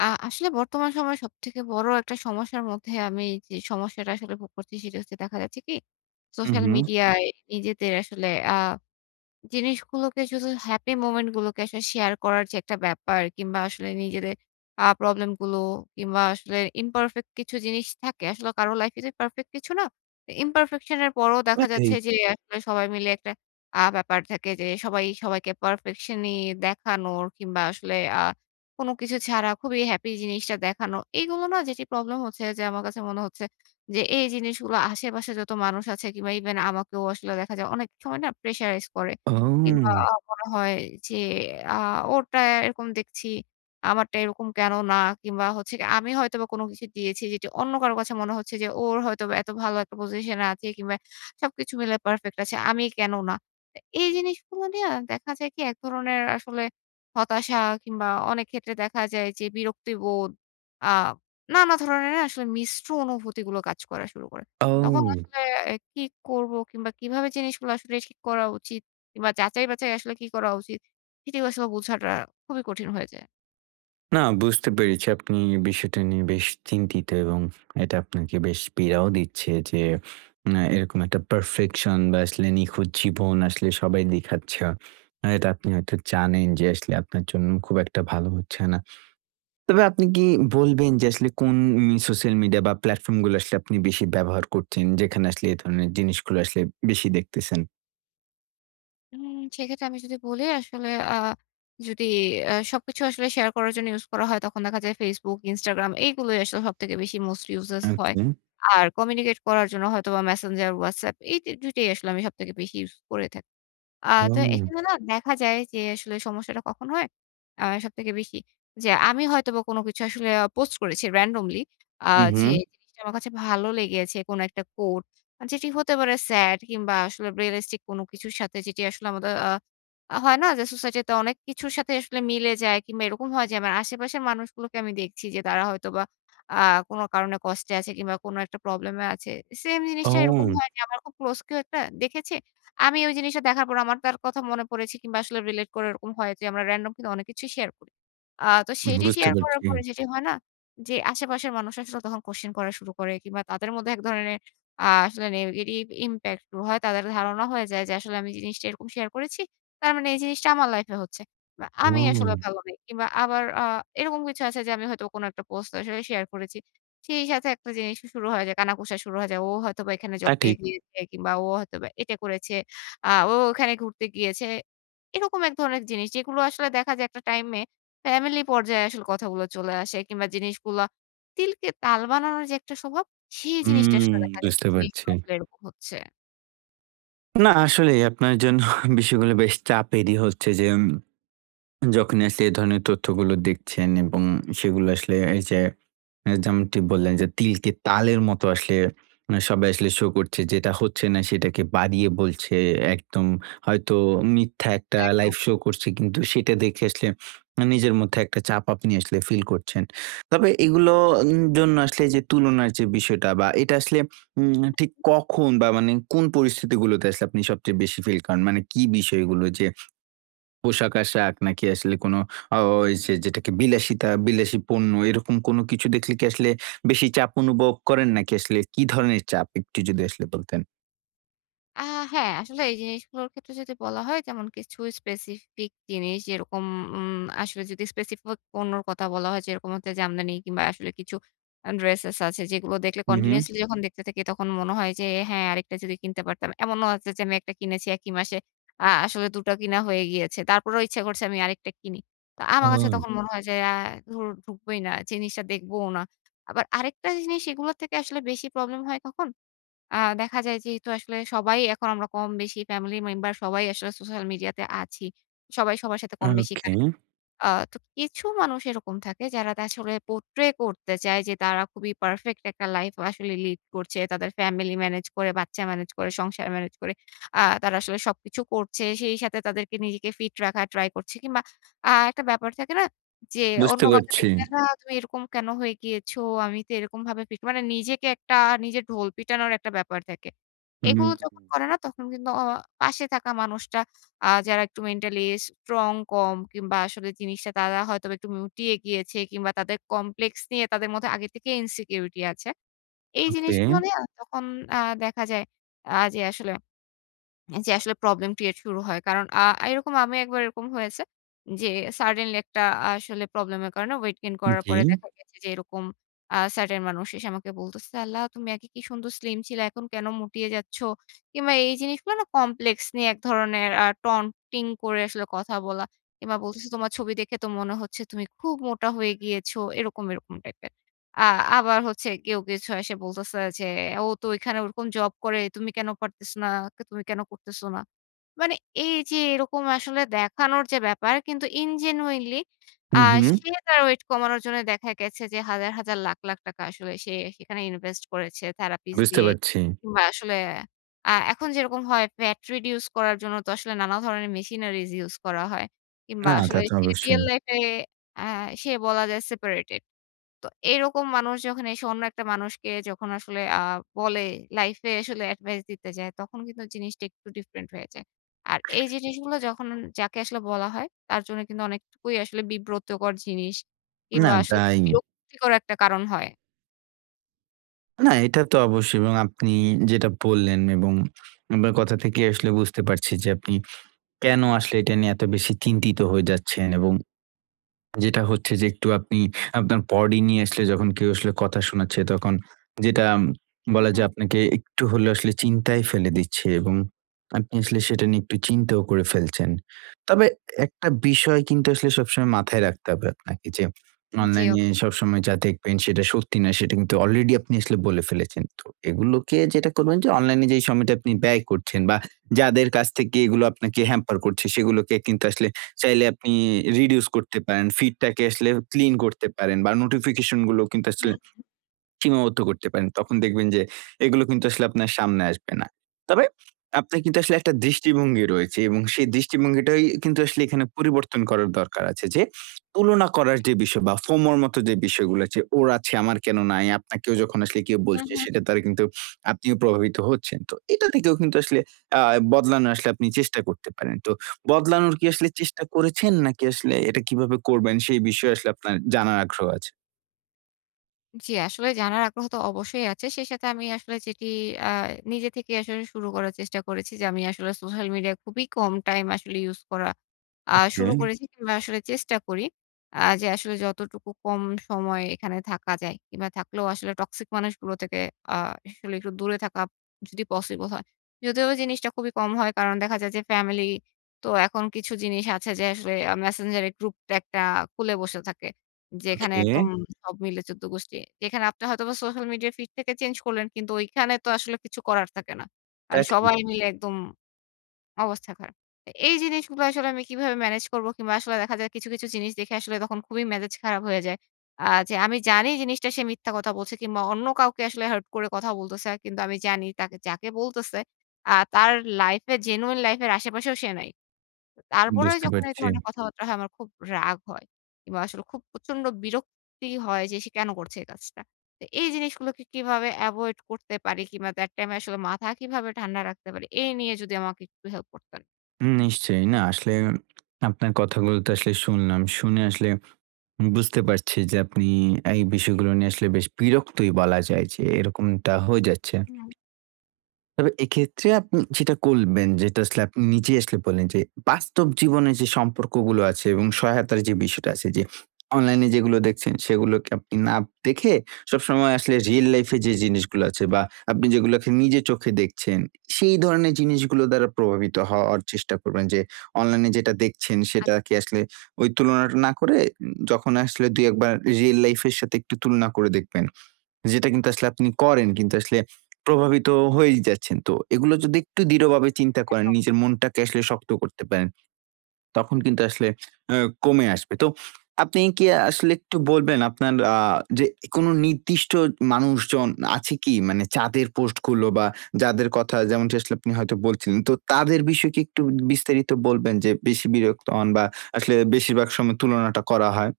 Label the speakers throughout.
Speaker 1: আ আসলে বর্তমান সময়ে সবথেকে বড় একটা সমস্যার মধ্যে আমি যে, সমস্যাটা আসলে ভোগ করছি সেটা হচ্ছে দেখা যাচ্ছে কি,
Speaker 2: হুম,
Speaker 1: সোশ্যাল
Speaker 2: হুম।
Speaker 1: মিডিয়ায় নিজেদের আসলে আ জিনিসগুলোকে শুধু happy moment গুলোকে আসলে শেয়ার করার যে, একটা ব্যাপার, কিংবা আসলে নিজেদের আ প্রবলেম গুলো কিংবা আসলে imperfect কিছু জিনিস থাকে। আসলে কারো লাইফ এ যে, perfect কিছু না। imperfection এর পরেও
Speaker 2: তা ও,
Speaker 1: দেখা যাচ্ছে
Speaker 2: ঠি।
Speaker 1: যে, একটা সবাই মিলে একটা আ ব্যাপার থাকে যে, সবাই, সবাইকে perfection ই দেখানোর কিংবা আসলে আ কোন কিছু ছাড়া খুবই হ্যাপি জিনিসটা দেখানো। এগুলো না যেটি প্রবলেম হচ্ছে যে, আমার কাছে মনে হচ্ছে যে, এই জিনিসগুলো আশেপাশে যত মানুষ আছে কিংবা ইভেন আমাকেও আসলে দেখা যায়। অনেক সময় না pressurized করে। কিংবা
Speaker 2: ও।
Speaker 1: মনে হয় যে, আ ওরটা এরকম দেখছি, আমারটা এরকম কেন না? কিংবা হচ্ছে গিয়ে, আমি হয়তোবা কোন কিছু দিয়েছি যেটি অন্য কারো কাছে মনে হচ্ছে যে, ওর হয়তো বা এত ভালো একটা পজিশন এ আছে কিংবা সবকিছু মিলে পারফেক্ট আছে। আমি কেন না? এ এই জিনিসগুলো নিয়ে দেখা যায় কি এক ধরনের আসলে, হতাশা কিংবা অনেক ক্ষেত্রে দেখা যায় যে, বিরক্তিবোধ, আ নানা ধরনের আসলে মিশ্র অনুভূতিগুলো কাজ করা শুরু করে। তখন
Speaker 2: ও।
Speaker 1: আসলে এ কি করবো কিংবা কিভাবে জিনিসগুলো আসলে ঠিক করা উচিত, কিংবা যাচাই-বাছাই আসলে কি করা উচিত। সেটিও আসলে বোঝাটা খুবই কঠিন হয়ে যায়।
Speaker 2: না বুঝতে পেরেছি। আপনি বিষয়টা নিয়ে বেশ চিন্তিত এবং এটা আপনাকে বেশ পীড়াও দিচ্ছে যে, না, এরকম একটা পারফেকশন বা আসলে নিখুঁত জীবন আসলে সবাই দেখাচ্ছে। এটা আপনি হয়তো জানেন যে, আসলে আপনার জন্য খুব একটা ভালো হচ্ছে না। তবে আপনি কি বলবেন যে, আসলে কোন উন সোশ্যাল মিডিয়া বা প্ল্যাটফর্ম গুলা আসলে আপনি বেশি ব্যবহার করছেন, যেখানে আসলে এ ধরনের জিনিসগুলা আসলে বেশি দেখতেছেন?
Speaker 1: উম সেক্ষেত্রে আমি যদি বলি আসলে আ যদি আ সবকিছু আসলে শেয়ার করার জন্য ইউজ করা হয়। তখন দেখা যায় Facebook, Instagram এগুলোই আসলে সবথেকে বেশি মোস্ট ইউজেস হয়।
Speaker 2: ওকে।
Speaker 1: আর কমিউনিকেট করার জন্য হয়তোবা Messenger, WhatsApp এই দু ২ টাই আসলে আমি সবথেকে বেশি ইউজ করে থাকি। আ তো
Speaker 2: ও।
Speaker 1: এখানে না দেখা যায় যে, আসলে সমস্যাটা কখন হয়? আ সবথেকে বেশি। যে, আমি হয়তোবা কোন কিছু আসলে আ পোস্ট করেছি রেনডমলি। আ
Speaker 2: হুম,
Speaker 1: যে,
Speaker 2: হুম।
Speaker 1: জিনিসটা আমার কাছে ভালো লেগেছে। কোন একটা quote যেটি হতে পারে স্যাড কিংবা আসলে রিয়ালিস্টিক কোন কিছুর সাথে যেটি আসলে আমাদের আ আ হয় না যে, সোসাইটিতে অনেক কিছুর সাথে আসলে মিলে যায় কিংবা এরকম হয় যে, আমার আশেপাশের মানুষগুলোকে আমি দেখছি যে, তারা হয়তোবা আ কোন কারণে কষ্টে আছে কিংবা কোন একটা প্রবলেেমে আছে। সেইম জিনিসটা এরকম
Speaker 2: ও।
Speaker 1: হয় যে, আমার খুব ক্লোজ কেউ একটা দেখেছে। আমি ওই জিনিসটা দেখার পর আমার তার কথা মনে পড়েছে কিংবা আসলে রিলেট করে এরকম হয় যে, আমরা রেনডম কিন্তু অনেক কিছুই শেয়ার করি। আ তো
Speaker 2: হুম,
Speaker 1: সেটি
Speaker 2: বুঝতে
Speaker 1: শেয়ার করার
Speaker 2: পারছি।
Speaker 1: পরে যেটি হয় না যে, আশেপাশের মানুষ আসলে তখন কোয়েশ্চেন করা শুরু করে কিংবা তাদের মধ্যে এক ধরনের আ আসলে negative impact গুলো হয় তাদের ধারণা হয়ে যায় যে, আসলে আমি জিনিসটা এরকম শেয়ার করেছি। তার মানে এই জিনিসটা আমার লাইফ এ হচ্ছে। বা আমি আসলে
Speaker 2: ও।
Speaker 1: ভালো নেই। কিংবা আবার আ এরকম কিছু আছে যে, আমি হয়তো কোনো একটা পোস্ট আসলে শেয়ার করেছি। সেই সাথে একটা জিনিস শুরু হয়ে যায়। কানাঘুষা শুরু হয়ে যায়। ও হয়তোবা এখানে
Speaker 2: তা
Speaker 1: জব পেয়ে
Speaker 2: ঠিক।
Speaker 1: গিয়েছে কিংবা ও হয়তোবা এটা করেছে, আ ও ওখানে ঘুরতে গিয়েছে। এরকম এক ধরনের জিনিস যেগুলো আসলে দেখা যায় একটা টাইম এ ফ্যামিলি পর্যায়ে আসলে কথাগুলো চলে আসে কিংবা জিনিসগুলো তিলকে তাল বানানোর যে, একটা স্বভাব, সেই জিনিসটা
Speaker 2: হুম,
Speaker 1: আসলে দেখা যায় যে,
Speaker 2: বুঝতে পারছি।
Speaker 1: জিনিসগুলো আসলে এরকম হচ্ছে।
Speaker 2: না আসলেই আপনার জন্য বিষয়গুলো বেশ চাপেরই হচ্ছে যে, উম যখন আসলে এ ধরনের তথ্যগুলো দেখছেন এবং সেগুলো আসলে এই যে, আ যেমনটি বললেন যে, তিলকে তালের মতো আসলে, সবাই আসলে শো করছে যেটা হচ্ছে না সেটাকে বাড়িয়ে বলছে একদম হয়তো মিথ্যা একটা লাইভ
Speaker 1: একদম।
Speaker 2: শো করছে কিন্তু সেটা দেখে আসলে আ নিজের মধ্যে একটা চাপ আপনি আসলে ফিল করছেন। তবে এগুলো উম জন্য আসলে যে, তুলনার যে, বিষয়টা বা এটা আসলে উম ঠিক কখন বা মানে কোন পরিস্থিতি গুলোতে আসলে আপনি সবচেয়ে বেশি ফিল করেন? মানে কি বিষয়গুলো যে, পোশাক-আশাক নাকি আসলে কোন অ ওই যে, যেটাকে বিলাসিতা, বিলাসী পণ্য এরকম কোন কিছু দেখলে কি আসলে বেশি চাপ অনুভব করেন নাকি আসলে কি ধরনের চাপ একটু যদি আসলে বলতেন।
Speaker 1: আ হ্যাঁ, আসলে এই জিনিস গুলোর ক্ষেত্রে যদি বলা হয় যেমন কিছু specific জিনিস যেরকম উম আসলে যদি specific পণ্যর কথা বলা হয় যেরকম হচ্ছে জামদানি কিংবা আসলে কিছু আ ড্রেসেস আছে যেগুলো দেখলে
Speaker 2: হুম, হুম।
Speaker 1: কন্টিনিউয়াসলি যখন দেখতে থাকি তখন মনে হয় যে, হ্যাঁ, আরেকটা যদি কিনতে পারতাম। এমনও আছে যে, আমি একটা কিনেছি একই মাসে। আ আসলে ২ টা কিনা হয়ে গিয়েছে। তারপরেও ইচ্ছা করছে আমি আরেকটা কিনি। তা আমার কাছে
Speaker 2: হুম।
Speaker 1: তখন মনে হয় যে, আ ধুর ঢুকবই না, জিনিসটা দেখবোও না। আবার আরেকটা জিনিস এগুলার থেকে আসলে বেশি প্রবলেম হয় কখন? আ দেখা যায় যেহেতু আসলে সবাই এখন আমরা কম বেশি ফ্যামিলি মেম্বার সবাই আসলে সোশ্যাল মিডিয়া তে আছি। সবাই সবার সাথে কম বেশি
Speaker 2: ওকে।
Speaker 1: কানেক্টেড। আ তো কিছু মানুষ এরকম থাকে যারা তা আসলে portray করতে চায়, যে, তারা খুবই পারফেক্ট একটা লাইফ আসলে লিড করছে। তাদের ফ্যামিলি মেনেজ করে, বাচ্চা মেনেজ করে, সংসার মেনেজ করে। আ তারা আসলে সবকিছু করছে। সেই সাথে তাদেরকে নিজেকে ফিট রাখার ট্রাই করছে। কিংবা, আ একটা ব্যাপার থাকে না? যে, অন্য
Speaker 2: বুঝতে
Speaker 1: কাউকে
Speaker 2: পারছি।
Speaker 1: দেখলে না তুমি এরকম কেন হয়ে গিয়েছো? আমি তো এরকম ভাবে ফিট মানে নিজেকে একটা নিজে ঢোল পিটানোর একটা ব্যাপার থাকে। এগুলো যখন
Speaker 2: হুম।
Speaker 1: করে না তখন কিন্তু অ পাশে থাকা মানুষটা আ যারা একটু মেন্টালি স্ট্রং কম কিংবা আসলে জিনিসটা তারা হয়তো একটু মুটিয়ে গিয়েছে কিংবা তাদের complex নিয়ে তাদের মধ্যে আগে থেকেই insecurity আছে। এই জিনিসগুলা
Speaker 2: ওকে।
Speaker 1: নিয়া তখন অ্যা দেখা যায়, আ যে, আসলে, অ্যা যে, আসলে প্রবলেম ক্রিয়েট শুরু হয়। কারণ আ এরকম আমি একবার এরকম হয়েছে, যে, suddenly একটা আ আসলে প্রবলেম এর কারণে ওয়েট গেইন করার
Speaker 2: জি।
Speaker 1: পরে দেখা গেছে যে, এরকম আ certain মানুষ এসে আমাকে বলতেছে "আল্লাহ! তুমি আগে কি সুন্দর স্লিম ছিলা, এখন কেন মুটিয়ে যাচ্ছ?" কিংবা এই জিনিসগুলো না complex নিয়ে এক ধরনের আ টন-টিং করে আসলে কথা বলা। কিংবা বলতেছে "তোমার ছবি দেখে তো মনে হচ্ছে তুমি খুব মোটা হয়ে গিয়েছো।" এরকম, এরকম টাইপের। আ আবার হচ্ছে কেউ কিছু আইসে বলতেছে যে, "ও তো ঐখানে ওরকম জব করে। তুমি কেন পারতেছ না? কে তুমি কেন করতেছ না?" মানে এই যে, এরকম আসলে দেখানোর যে, ব্যাপার কিন্তু in genuinely আ
Speaker 2: হুম, হুম।
Speaker 1: সে তার ওয়েট কমানোর জন্য দেখা গেছে যে, হাজার, হাজার লাখ, লাখ টাকা আসলে সে সেখানে ইনভেস্ট করেছে, therapies
Speaker 2: বুঝতে
Speaker 1: দিয়ে।
Speaker 2: পারছি।
Speaker 1: কিংবা আসলে আ এখন যেরকম হয় fat reduction করার জন্য তো আসলে নানা ধরনের machineries use করা হয়। কিংবা
Speaker 2: না, তা
Speaker 1: আসলে
Speaker 2: তো
Speaker 1: সে রিয়াল
Speaker 2: অবশ্যই।
Speaker 1: লাইফে অ্যা সে বলা যায় সেপারেটেড। তো এরকম মানুষ যখন এসে অন্য একটা মানুষকে যখন আসলে আ বলে লাইফ এ আসলে এডভাইস দিতে যায় তখন কিন্তু জিনিসটা একটু ডিফারেন্ট হয়ে যায়। আর এই জিনিসগুলো যখন যাকে আসলে বলা হয় তার জন্য কিন্তু অনেকটুকুই আসলে বিব্রতকর জিনিস
Speaker 2: না,
Speaker 1: কিংবা আসলে
Speaker 2: তাই।
Speaker 1: বিরক্তিকর একটা কারণ হয়।
Speaker 2: না, এটা তো অবশ্যই এবং আপনি যেটা বললেন এবং আপনার কথা থেকে আসলে বুঝতে পারছি যে, আপনি কেন আসলে এটা নিয়ে এত বেশি চিন্তিত হয়ে যাচ্ছেন এবং যেটা হচ্ছে যে, একটু আপনি আপনার বডি নিয়ে আসলে যখন কেউ আসলে কথা শোনাচ্ছে তখন যেটা
Speaker 1: হুম,
Speaker 2: বলা
Speaker 1: হুম।
Speaker 2: যায় আপনাকে একটু হলেও আসলে চিন্তায় ফেলে দিচ্ছে এবং আপনি আসলে সেটা নিয়ে একটু চিন্তাও করে ফেলছেন। তবে একটা বিষয় কিন্তু আসলে সবসময় মাথায় রাখতে হবে আপনাকে যে,
Speaker 1: জি,
Speaker 2: অনলাইনে
Speaker 1: অবশ্যই।
Speaker 2: সবসময় যা দেখবেন সেটা সত্যি না সেটা কিন্তু অলরেডি আপনি আসলে বলে ফেলেছেন। তো এগুলোকে যেটা করবেন যে, অনলাইনে যে, সময়টা আপনি ব্যয় করছেন বা যাদের কাছ থেকে এগুলো আপনাকে হ্যাম্পার করছে সেগুলোকে কিন্তু আসলে চাইলে আপনি reduce করতে পারেন, ফিডটাকে আসলে ক্লিন করতে পারেন বা নোটিফিকেশন গুলো কিন্তু আসলে
Speaker 1: হ্যাঁ।
Speaker 2: সীমাবদ্ধ করতে পারেন। তখন দেখবেন যে, এগুলো কিন্তু আসলে আপনার সামনে আসবে না। তবে আপনার কিন্তু আসলে একটা দৃষ্টিভঙ্গি রয়েছে এবং সেই দৃষ্টিভঙ্গিটাই কিন্তু আসলে এখানে পরিবর্তন করার দরকার আছে যে, তুলনা করার যে, বিষয় বা FOMO র মত যে, বিষয়গুলো আছে ওর আছে আমার কেন নাই, আপনাকেও যখন আসলে কেউ
Speaker 1: হুম,
Speaker 2: বলছে
Speaker 1: হুম।
Speaker 2: সেটার দারা কিন্তু আপনিও প্রভাবিত হচ্ছেন। তো এটা থেকেও কিন্তু আসলে আ বদলানো আসলে আপনি চেষ্টা করতে পারেন। তো বদলানোর কি আসলে চেষ্টা করেছেন নাকি আসলে এটা কিভাবে করবেন সেই বিষয়ে আসলে আপনার জানার আগ্রহ আছে?
Speaker 1: জী, আসলে জানার আগ্রহ তো অবশ্যই আছে। সেই সাথে আমি আসলে যেটি আ নিজে থেকেই আসলে শুরু করার চেষ্টা করেছি যে, আমি আসলে সোশ্যাল মিডিয়া খুবই কম টাইম আসলে ইউজ করা আ
Speaker 2: ওকে।
Speaker 1: শুরু করেছি কিংবা আসলে চেষ্টা করি। আ যে, আসলে যতটুকু কম সময় এখানে থাকা যায় কিংবা, থাকলেও আসলে টক্সিক মানুষগুলো থেকে আ আসলে একটু দূরে থাকা যদি পসিবল হয়। যদিও বা, জিনিসটা খুবই কম হয়। কারণ দেখা যায় যে, ফ্যামিলি তো এখন কিছু জিনিস আছে যে, আসলে আ Messenger এ গ্রুপ একটা খুলে বসে থাকে। যেখানে
Speaker 2: ওকে।
Speaker 1: একদম সব মিলে ১৪ গোষ্ঠী যেখানে আপনি হয়তোবা সোশ্যাল মিডিয়া ফিড থেকে চেঞ্জ করলেন, কিন্তু ঐখানে তো আসলে কিছু করার থাকে না
Speaker 2: তা
Speaker 1: কারণ
Speaker 2: ঠিক।
Speaker 1: সবাই মিলে একদম অবস্থা খারাপ। আ এই জিনিসগুলা আসলে আমি কিভাবে ম্যানেজ করবো? কিংবা আসলে দেখা যায় কিছু, কিছু জিনিস দেখে আসলে তখন খুবই মেজাজ খারাপ হয়ে যায়। আ যে, আমি জানি জিনিসটা সে মিথ্যা কথা বলছে কিংবা, অন্য কাউকে আসলে হার্ট করে কথা বলতেছে। কিন্তু আমি জানি তাকে যাকে বলতেছে আ তার লাইফে genuine life এর আশেপাশেও সে নাই। ত তারপরেও
Speaker 2: বুঝতে
Speaker 1: যখন এ
Speaker 2: পারছি।
Speaker 1: ধরনের কথাবার্তা হয় আমার খুব রাগ হয়। কিংবা আসলে খুব প্রচন্ড বিরক্তি হয় যে, সে কেন করছে এই কাজটা? তা এই জিনিসগুলোকে কিভাবে এভয়েড করতে পারি? কিংবা, that time এ আসলে মাথা কিভাবে ঠান্ডা রাখতে পারি, এই নিয়ে যদি আমাকে একটু হেল্প করতেন।
Speaker 2: উ নিশ্চয়ই। না, আসলে আপনার কথাগুলোতে আসলে শুনলাম। শুনে আসলে উ বুঝতে পারছি, যে, আপনি এই বিষয়গুলো নিয়ে আসলে বেশ বিরক্তই বলা যায়, যে, এরকমটা হয়ে যাচ্ছে
Speaker 1: হুম।
Speaker 2: তবে এক্ষেত্রে আপনি যেটা করবেন যেটা আসলে আপনি নিজে আসলে বললেন, যে, বাস্তব জীবনের যে, সম্পর্কগুলো আছে, এবং সহায়তার যে, বিষয়টা আছে। যে, অনলাইনে যেগুলো দেখছেন, সেগুলোকে আপনি না দেখে, সবসময় আসলে রিয়াল লাইফ এ যে, জিনিসগুলো আছে বা আপনি যেগুলোকে নিজের চোখে দেখছেন, সেই ধরনের জিনিসগুলোর দ্বারা প্রভাবিত হওয়ার চেষ্টা করবেন। যে, অনলাইনে যেটা দেখছেন,
Speaker 1: আত
Speaker 2: সেটা কি আসলে ওই তুলনাটা না করে, উ যখন আসলে ২ ১ বার রিয়াল লাইফ এর সাথে একটু তুলনা করে দেখবেন। যেটা কিন্তু আসলে আপনি করেন, কিন্তু আসলে প্রভাবিত হয়েই যাচ্ছেন। তো এগুলো যদি একটু দৃঢ়ভাবে
Speaker 1: হুম,
Speaker 2: চিন্তা করেন,
Speaker 1: একদম।
Speaker 2: নিজের মনটাকে আসলে শক্ত করতে পারেন, তখন কিন্তু আসলে অ্যাঁ কমে আসবে। তো আপনি কি আসলে একটু বলবেন, আপনার আ যে, কোন নির্দিষ্ট মানুষজন আছে কি? মানে চাঁদের পোস্টগুলো, বা যাদের কথা যেমনটি আসলে আপনি হয়তো বলছিলেন। তো তাদের বিষয়ে কি একটু বিস্তারিত বলবেন? যে, বেশি বিরক্ত হন, বা আসলে বেশিরভাগ সময় তুলনাটা করা হয়?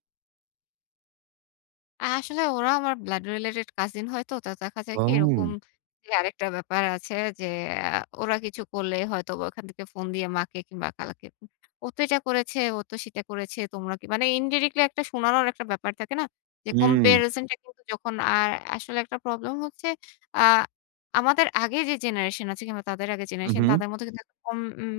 Speaker 1: আসলে ওরা আমার ব্লাড রিলেটেড কাজিন হয়তো। তো দেখা যায় কি? এরকম
Speaker 2: পাউন
Speaker 1: জি, আরেকটা ব্যাপার আছে যে, আ ওরা কিছু করলে, হয়তোবা ওখান থেকে ফোন দিয়ে মাকে কিংবা খালাকে উগ "ও তো এটা করেছে, ও তো সেটা করেছে। তোমরা কি।" মানে ইনডিরেক্টলি একটা শোনানোর একটা ব্যাপার থাকে না? যে,
Speaker 2: হুম।
Speaker 1: কম্পেয়ারিসন টা কিন্তু যখন আর আসলে একটা প্রবলেম হচ্ছে, আ আমাদের আগে যে, জেনারেশন আছে, কিংবা তাদের আগের
Speaker 2: হুম,
Speaker 1: জেনারেশন,
Speaker 2: হুম।
Speaker 1: তাদের মধ্যে কিন্তু এরকম উম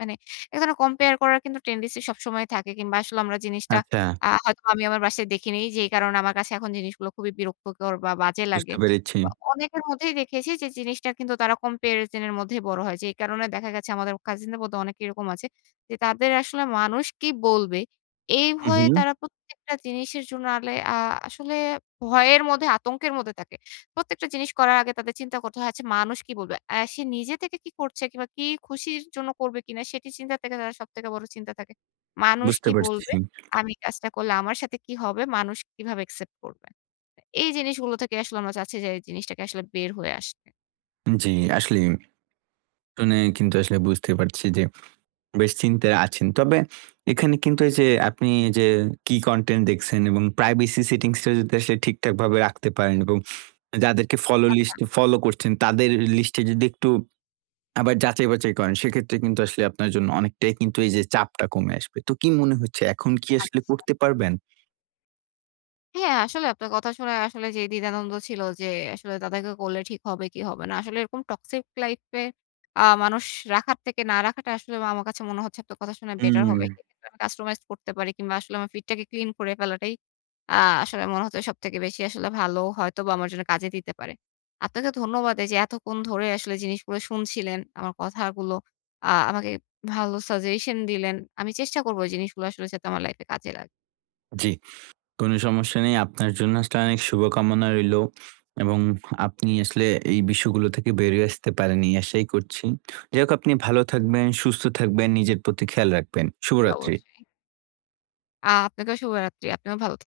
Speaker 1: মানে এক ধরনের কম্পেয়ার করার কিন্তু টেনডেন্সি সবসময় থাকে, কিংবা আসলে আমরা জিনিসটা
Speaker 2: আচ্ছা।
Speaker 1: আ হয়তোবা আমি আমার বাসায় দেখি নেই, যেই কারণে আমার কাছে এখন জিনিসগুলো খুবই বিরক্তকর, বা বাজে
Speaker 2: বুঝতে
Speaker 1: লাগে।
Speaker 2: পেরেছি।
Speaker 1: কিংবা অনেকের মধ্যেই দেখেছি, যে, জিনিসটা কিন্তু তারা কম্পেয়ারিসন এর মধ্যেই বড় হয়। যেই কারণে দেখা গেছে, আমাদের কাজিনদের মধ্যে অনেকেই এরকম আছে। যে, তাদের আসলে মানুষ কি বলবে, এই
Speaker 2: হুম,
Speaker 1: ভয়ে
Speaker 2: হুম।
Speaker 1: তারা প্রত্যেকটা জিনিসের জন্য আলে আ আসলে ভয়ের মধ্যে আতঙ্কের মধ্যে থাকে। প্রত্যেকটা জিনিস করার আগে তাদের চিন্তা করতে হয়, "আচ্ছা, মানুষ কি বলবে?" অ্যা সে নিজে থেকে কি করছে, কিংবা কি খুশির জন্য করবে কিনা, সেটি চিন্তার থেকে তারা সবথেকে বড় চিন্তা থাকে, "মানুষ
Speaker 2: বুঝতে
Speaker 1: কি
Speaker 2: পারছি।
Speaker 1: বলবে? আমি কাজটা করলে আমার সাথে কি হবে? মানুষ কিভাবে একসেপ্ট করবে?" এ এই জিনিসগুলো থেকে আসলে আমরা চাচ্ছি যে, এই জিনিসটাকে আসলে বের হয়ে আসতে।
Speaker 2: জ্বী, আসলেই। অনে কিন্তু আসলে বুঝতে পারছি যে, বেশ চিন্তায় আছেন। তবে এখানে কিন্তু এইযে আপনি যে, কী কনটেন্ট দেখছেন এবং প্রাইভেসি সেটিংসটা যদি আসলে ঠিকঠাকভাবে রাখতে পারেন। এরকম যাদেরকে ফলো
Speaker 1: আচ্ছা।
Speaker 2: লিস্টে ফলো করছেন, তাদের লিস্টে যদি একটু আবার যাচাই-বাচাই করেন, সেক্ষেত্রে কিন্তু আসলে আপনার জন্য অনেকটাই কিন্তু এইযে চাপটা কমে আসবে। তো কি মনে হচ্ছে এখন কি আসলে
Speaker 1: আচ্ছা।
Speaker 2: করতে পারবেন?
Speaker 1: হ্যাঁ, আসলে আপনার কথা শোনে আসলে যে, দ্বিধা-দ্বন্দ ছিল যে, আসলে তাদেরকে করলে ঠিক হবে কি হবে না? আসলে এরকম টক্সিক লাইফে আ মানুষ রাখার থেকে না রাখাটা আসলে বা আমার কাছে মনে হচ্ছে আপনার কথা শোনা বেটার হবে।
Speaker 2: হুম।
Speaker 1: [unintelligible] আমি customized করতে পারি কিংবা, আসলে আমার ফিডটাকে ক্লিন করে ফেলাটাই আ আসলে মনে হচ্ছে সবথেকে বেশি আসলে ভালো হয়তোবা আমার জন্য কাজে দিতে পারে। আপনাকে ধন্যবাদ এইযে এতক্ষণ ধরে আসলে জিনিসগুলো শুনছিলেন, আমার কথাগুলো, আ আমাকে ভালো সাজেশন দিলেন। আমি চেষ্টা করবো এই জিনিসগুলো আসলে যাতে আমার লাইফে কাজে লাগে।
Speaker 2: জ্বি। কোন সমস্যা নেই। আপনার জন্য আসলে অনেক শুভকামনা রইলো। এবং আপনি আসলে এই বিষয়গুলো থেকে বেরিয়ে আসতে পারেন এই আশাই করছি। যাই হোক আপনি ভালো থাকবেন, সুস্থ থাকবেন, নিজের প্রতি খেয়াল রাখবেন।
Speaker 1: জি,
Speaker 2: শুভরাত্রি।
Speaker 1: অবশ্যই। আ আপনাকেও শুভরাত্রি। আপনিও ভালো থাক